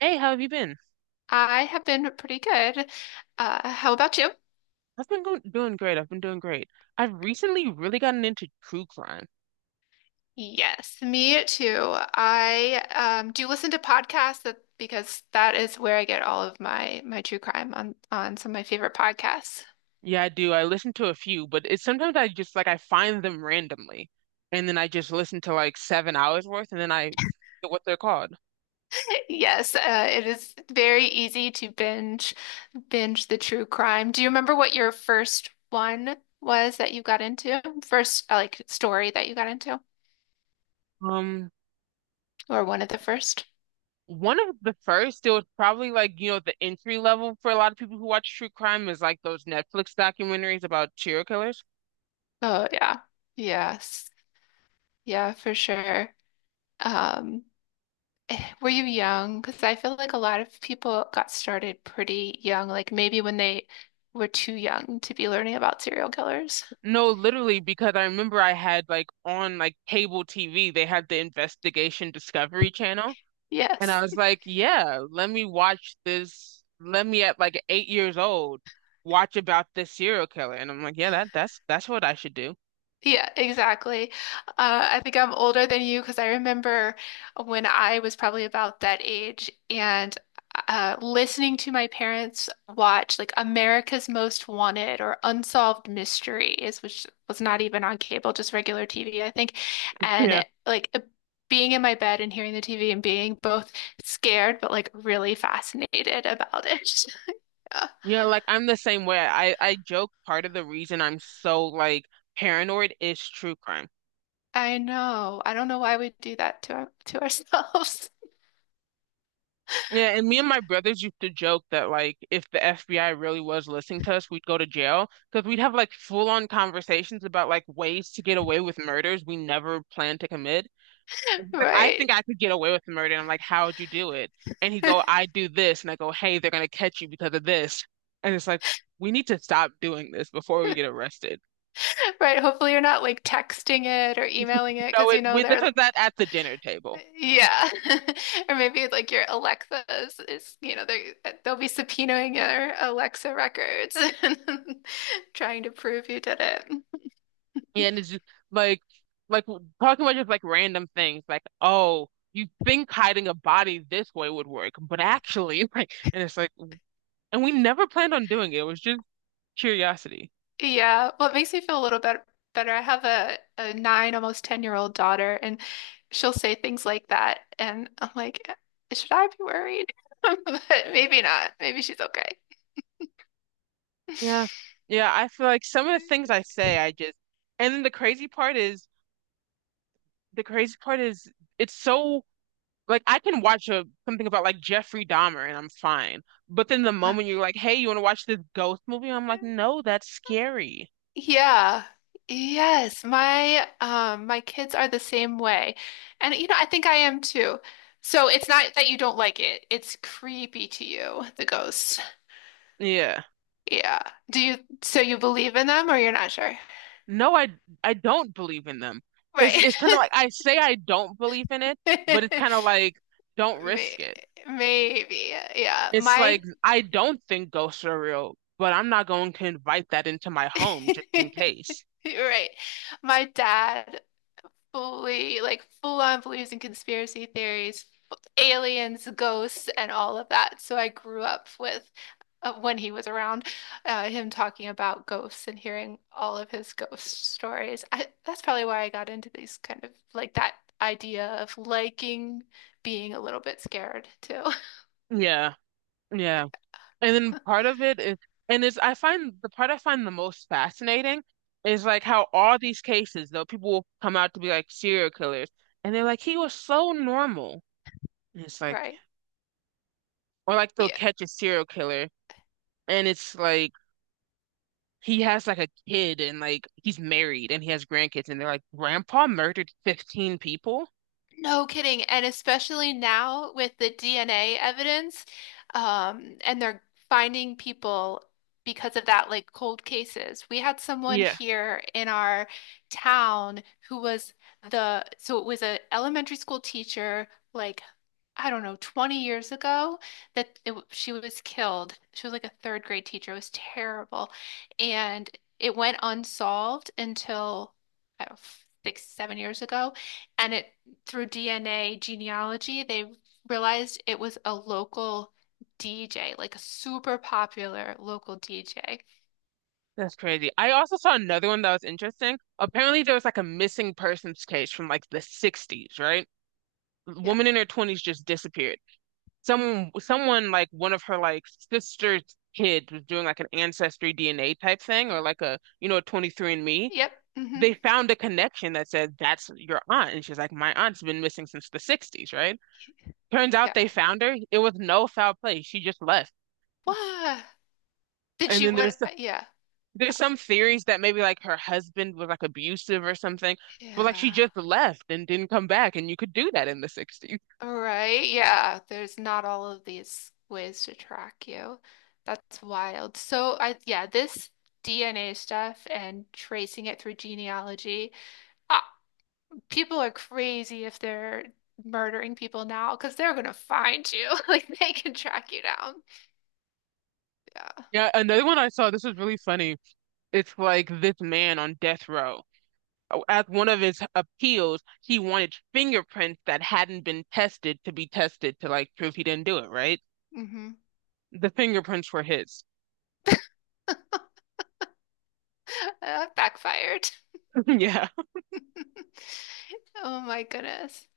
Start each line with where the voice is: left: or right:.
right: Hey, how have you been?
left: I have been pretty good. How about you?
right: I've been going, doing great. I've been doing great. I've recently really gotten into true crime.
left: Yes, me too. I do listen to podcasts because that is where I get all of my true crime on some of my favorite podcasts.
right: Yeah, I do. I listen to a few, but it's sometimes I just like I find them randomly, and then I just listen to like 7 hours worth, and then I forget what they're called.
left: Yes, it is very easy to binge the true crime. Do you remember what your first one was that you got into? First, like story that you got into,
right: Um,
left: or one of the first?
right: One of the first, it was probably like you know the entry level for a lot of people who watch true crime is like those Netflix documentaries about serial killers.
left: Oh yeah, yes, yeah, for sure. Um, Were you young? Because I feel like a lot of people got started pretty young, like maybe when they were too young to be learning about serial killers.
right: No, literally, because I remember I had like on like cable TV, they had the Investigation Discovery Channel. And I
left: Yes.
right: was like, yeah, let me watch this. Let me at like 8 years old watch about this serial killer. And I'm like, yeah, that's what I should do.
left: Yeah, exactly. I think I'm older than you because I remember when I was probably about that age and listening to my parents watch like America's Most Wanted or Unsolved Mysteries, which was not even on cable, just regular TV, I think.
right: Yeah.
left: And being in my bed and hearing the TV and being both scared but like really fascinated about it. Yeah.
right: Yeah, like I'm the same way. I joke part of the reason I'm so like paranoid is true crime.
left: I know. I don't know why we do that to to ourselves.
right: Yeah, and me and my brothers used to joke that like if the FBI really was listening to us, we'd go to jail because we'd have like full on conversations about like ways to get away with murders we never planned to commit. And he's like, I
left: Right.
right: think I could get away with the murder. And I'm like, how would you do it? And he'd go, I do this. And I go, hey, they're going to catch you because of this. And it's like, we need to stop doing this before we get arrested.
left: Right. Hopefully you're not like texting it or emailing it
right: No,
left: because
right: it
left: you know
right: we this
left: they're
right: was that at the dinner table.
left: yeah. Or maybe like your Alexa is you know they'll be subpoenaing your Alexa records and trying to prove you did it.
right: Yeah, and it's just like, talking about just like random things, like, oh, you think hiding a body this way would work, but actually, like, and it's like, and we never planned on doing it. It was just curiosity.
left: Yeah. Well, it makes me feel a little bit better. I have a nine, almost 10-year-old daughter and she'll say things like that and I'm like, should I be worried? But maybe not. Maybe she's okay.
right: Yeah. Yeah. I feel like some of the things I say, I just, and then the crazy part is it's so like I can watch a something about like Jeffrey Dahmer and I'm fine. But then the moment you're like, "Hey, you want to watch this ghost movie?" I'm
left: Uh,
right: like, "No, that's scary."
left: Yeah. Yes, my my kids are the same way. And you know, I think I am too. So it's not that you don't like it. It's creepy to you, the ghosts.
right: Yeah.
left: Yeah. Do you so you believe in them or you're not sure?
right: No, I don't believe in them. It's
left: Right.
right: it's kind of like I say I don't believe in it, but it's kind of like don't risk
left: May-
right: it.
left: Maybe. Yeah.
right: It's
left: My
right: like I don't think ghosts are real, but I'm not going to invite that into my home just in case.
left: Right. My dad fully full on beliefs in conspiracy theories, aliens, ghosts, and all of that. So I grew up with when he was around, him talking about ghosts and hearing all of his ghost stories. That's probably why I got into these kind of that idea of liking being a little bit scared too.
right: Yeah. Yeah. And then part of it is, I find the most fascinating is like how all these cases, though, people will come out to be like serial killers, and they're like, he was so normal. And it's like,
left: Right.
right: or like they'll
left: Yeah.
right: catch a serial killer, and it's like, he has like a kid, and like he's married, and he has grandkids, and they're like, Grandpa murdered 15 people?
left: No kidding. And especially now with the DNA evidence, and they're finding people because of that, like cold cases. We had someone
right: Yeah,
left: here in our town who was so it was an elementary school teacher, like, I don't know, 20 years ago that she was killed. She was like a third grade teacher. It was terrible. And it went unsolved until I don't know, six, 7 years ago. And it Through DNA genealogy, they realized it was a local DJ, like a super popular local DJ.
right: that's crazy. I also saw another one that was interesting. Apparently, there was like a missing persons case from like the 60s, right? A
left: Yeah.
right: woman in her 20s just disappeared. Someone like one of her like sister's kids was doing like an ancestry DNA type thing
left: Yeah.
right: or like a you know a 23andMe.
left: Yep.
right: They found a connection that said that's your aunt, and she's like, my aunt's been missing since the 60s, right? Turns out
left: Yeah.
right: they found her. It was no foul play. She just left.
left: Wow. Did
right: And
left: she
right: then
left: would
right: there's
left: yeah.
right: There's some theories that maybe like her husband was like abusive or something, but like she
left: Yeah.
right: just left and didn't come back, and you could do that in the 60s.
left: All right. Yeah. There's not all of these ways to track you. That's wild. So I yeah, this DNA stuff and tracing it through genealogy. I, people are crazy if they're murdering people now because they're gonna find you. Like they can track you down. Yeah.
right: Yeah, another one I saw, this was really funny. It's like this man on death row. Oh, at one of his appeals, he wanted fingerprints that hadn't been tested to be tested to like prove he didn't do it, right?
left: hmm
right: The fingerprints were his.
left: That backfired.
right: Yeah,
left: Oh my goodness.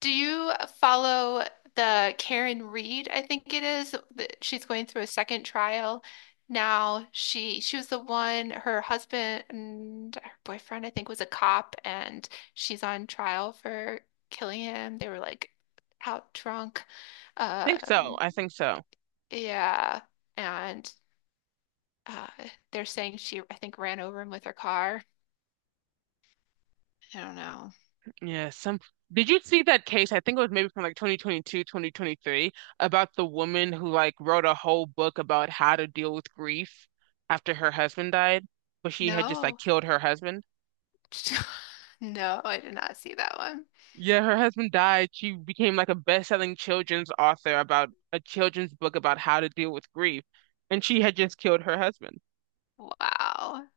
left: Do you follow the Karen Reed, I think it is, that she's going through a second trial now. She was the one, her husband and her boyfriend, I think, was a cop and she's on trial for killing him. They were like out drunk.
right: I think so.
left: Um,
right: I think so.
left: Yeah. And uh they're saying she I think ran over him with her car. I don't know.
right: Yeah, some did you see that case? I think it was maybe from like 2022, 2023, about the woman who like wrote a whole book about how to deal with grief after her husband died, but she had just like
left: No.
right: killed her husband.
left: No, I did not see that one.
right: Yeah, her husband died. She became like a best-selling children's author about a children's book about how to deal with grief, and she had just killed her husband.
left: Wow.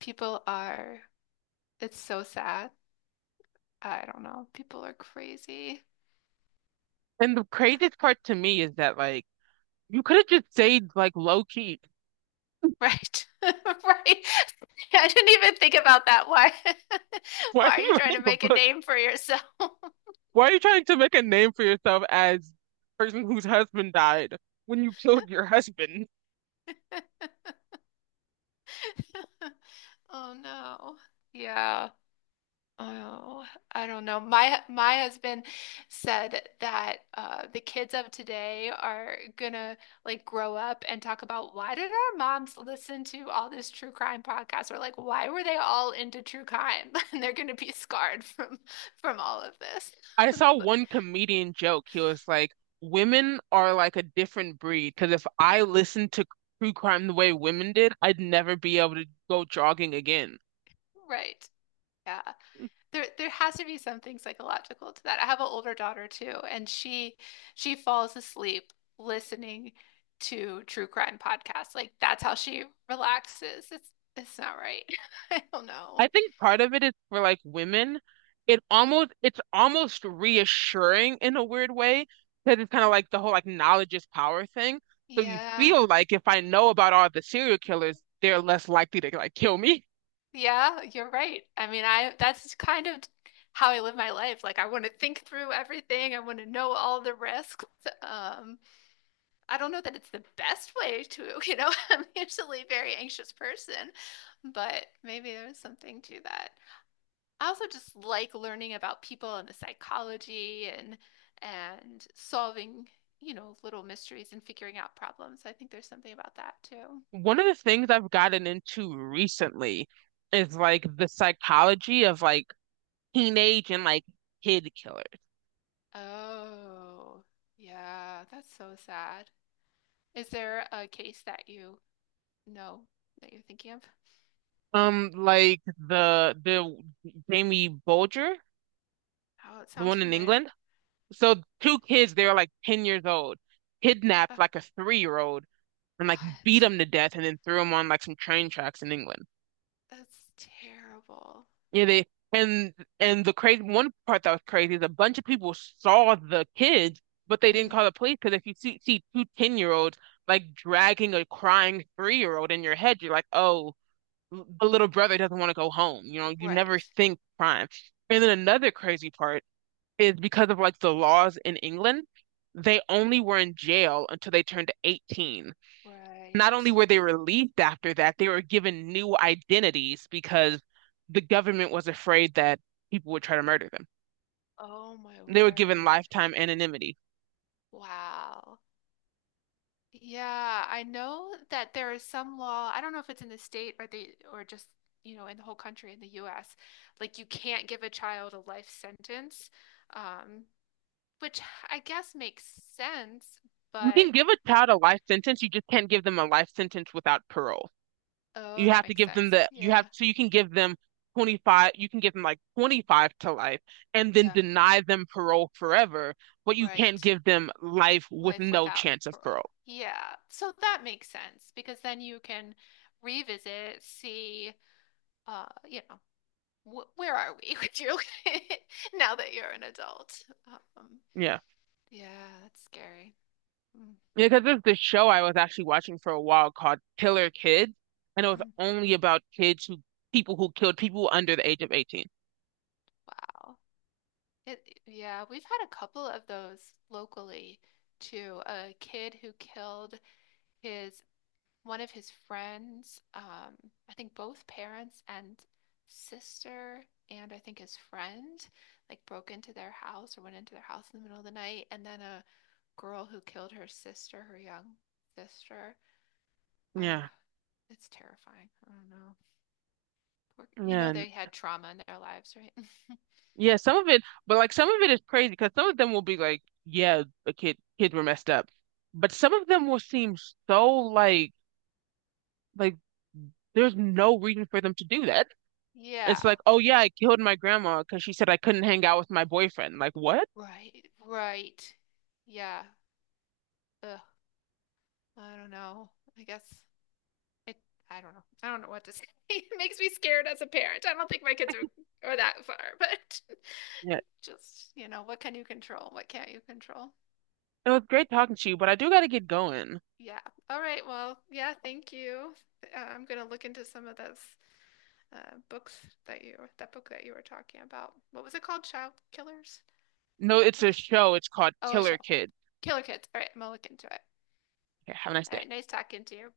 left: People are it's so sad. I don't know. People are crazy.
right: And the craziest part to me is that like you could have just stayed like low key.
left: Right. Right. I didn't even think about that. Why
right: Why are
left: why are
right: you
left: you trying to
right: writing a
left: make a
right: book?
left: name for yourself?
right: Why are you trying to make a name for yourself as the person whose husband died when you killed your husband?
left: Oh no. Yeah. Oh, I don't know. My husband said that the kids of today are gonna like grow up and talk about why did our moms listen to all this true crime podcast? Or like why were they all into true crime? And they're gonna be scarred from all of this.
right: I saw one comedian joke. He was like, "Women are like a different breed because if I listened to true crime the way women did, I'd never be able to go jogging again."
left: Right. Yeah. There has to be something psychological to that. I have an older daughter too, and she falls asleep listening to true crime podcasts. Like that's how she relaxes. It's not right. I don't know.
right: I think part of it is for like women it's almost reassuring in a weird way because it's kind of like the whole like knowledge is power thing. So you
left: Yeah.
right: feel like if I know about all the serial killers, they're less likely to like kill me.
left: Yeah, you're right. I mean, I that's kind of how I live my life. Like I want to think through everything. I want to know all the risks. Um, I don't know that it's the best way to, you know, I'm usually a very anxious person, but maybe there's something to that. I also just like learning about people and the psychology and solving, you know, little mysteries and figuring out problems. I think there's something about that too.
right: One of the things I've gotten into recently is like the psychology of like teenage and like kid killers.
left: Oh, yeah, that's so sad. Is there a case that you know that you're thinking of?
right: Like the Jamie Bolger,
left: Oh, it
right: the
left: sounds
right: one in
left: familiar.
right: England. So two kids, they were like 10 years old,
left: Uh,
right: kidnapped like a 3-year-old and like beat
left: what?
right: him to death and then threw him on like some train tracks in England.
left: That's terrible.
right: Yeah, they and and the crazy one part that was crazy is a bunch of people saw the kids, but they didn't
left: Mm.
right: call the police because if you see two ten 10-year-olds like dragging a crying 3-year-old in your head, you're like, oh, the little brother doesn't want to go home. You know, you never
left: Right.
right: think crime. And then another crazy part is because of like the laws in England, they only were in jail until they turned 18. Not
left: Right.
right: only were they relieved after that, they were given new identities because the government was afraid that people would try to murder them.
left: Oh my
right: They were given
left: word.
right: lifetime anonymity.
left: Wow. Yeah, I know that there is some law. I don't know if it's in the state or the or just, you know, in the whole country in the US. Like you can't give a child a life sentence. Um, which I guess makes sense,
right: You
left: but
right: can give a child a life sentence, you just can't give them a life sentence without parole.
left: oh,
right: You
left: that
right: have to
left: makes
right: give them
left: sense.
right: the, you have,
left: Yeah.
right: so you can give them 25, you can give them like 25 to life and then
left: Yeah,
right: deny them parole forever, but you can't
left: right.
right: give them life with
left: Life
right: no
left: without
right: chance of
left: parole.
right: parole.
left: Yeah. So that makes sense because then you can revisit, see you know, wh where are we with you now that you're an adult? Um,
right: Yeah.
left: yeah, that's scary. Mm,
right: Because there's this show I was actually watching for a while called Killer Kids, and it was
left: mm,
right: only about kids who people who killed people under the age of 18.
left: wow. Yeah, we've had a couple of those locally too. A kid who killed his one of his friends, I think both parents and sister, and I think his friend, like broke into their house or went into their house in the middle of the night, and then a girl who killed her sister, her young sister. I, uh,
right: Yeah.
left: it's terrifying. I don't know. Poor, you
right: Yeah.
left: know, they had trauma in their lives, right?
right: Yeah, some of it, but like some of it is crazy because some of them will be like, yeah, the kids were messed up. But some of them will seem so like there's no reason for them to do that. It's
left: yeah.
right: like, oh yeah, I killed my grandma because she said I couldn't hang out with my boyfriend. Like what?
left: Right. Right. Yeah. Ugh. I don't know. I guess it, I don't know. I don't know what to say. It makes me scared as a parent. I don't think my kids are that far, but
right: Yeah.
left: just, you know, what can you control? What can't you control?
right: It was
left: Oh,
right: great talking to you, but I do gotta get going.
left: Yeah. All right. Well, yeah, thank you. I'm going to look into some of those books that you that book that you were talking about. What was it called? Child Killers,
right: No,
left: I
right: it's a
left: think.
right: show. It's called
left: Oh, a show.
right: Killer Kids.
left: Killer Kids. All right, I'm gonna look into it.
right: Okay, have a nice
left: All
right: day.
left: right, nice talking to you.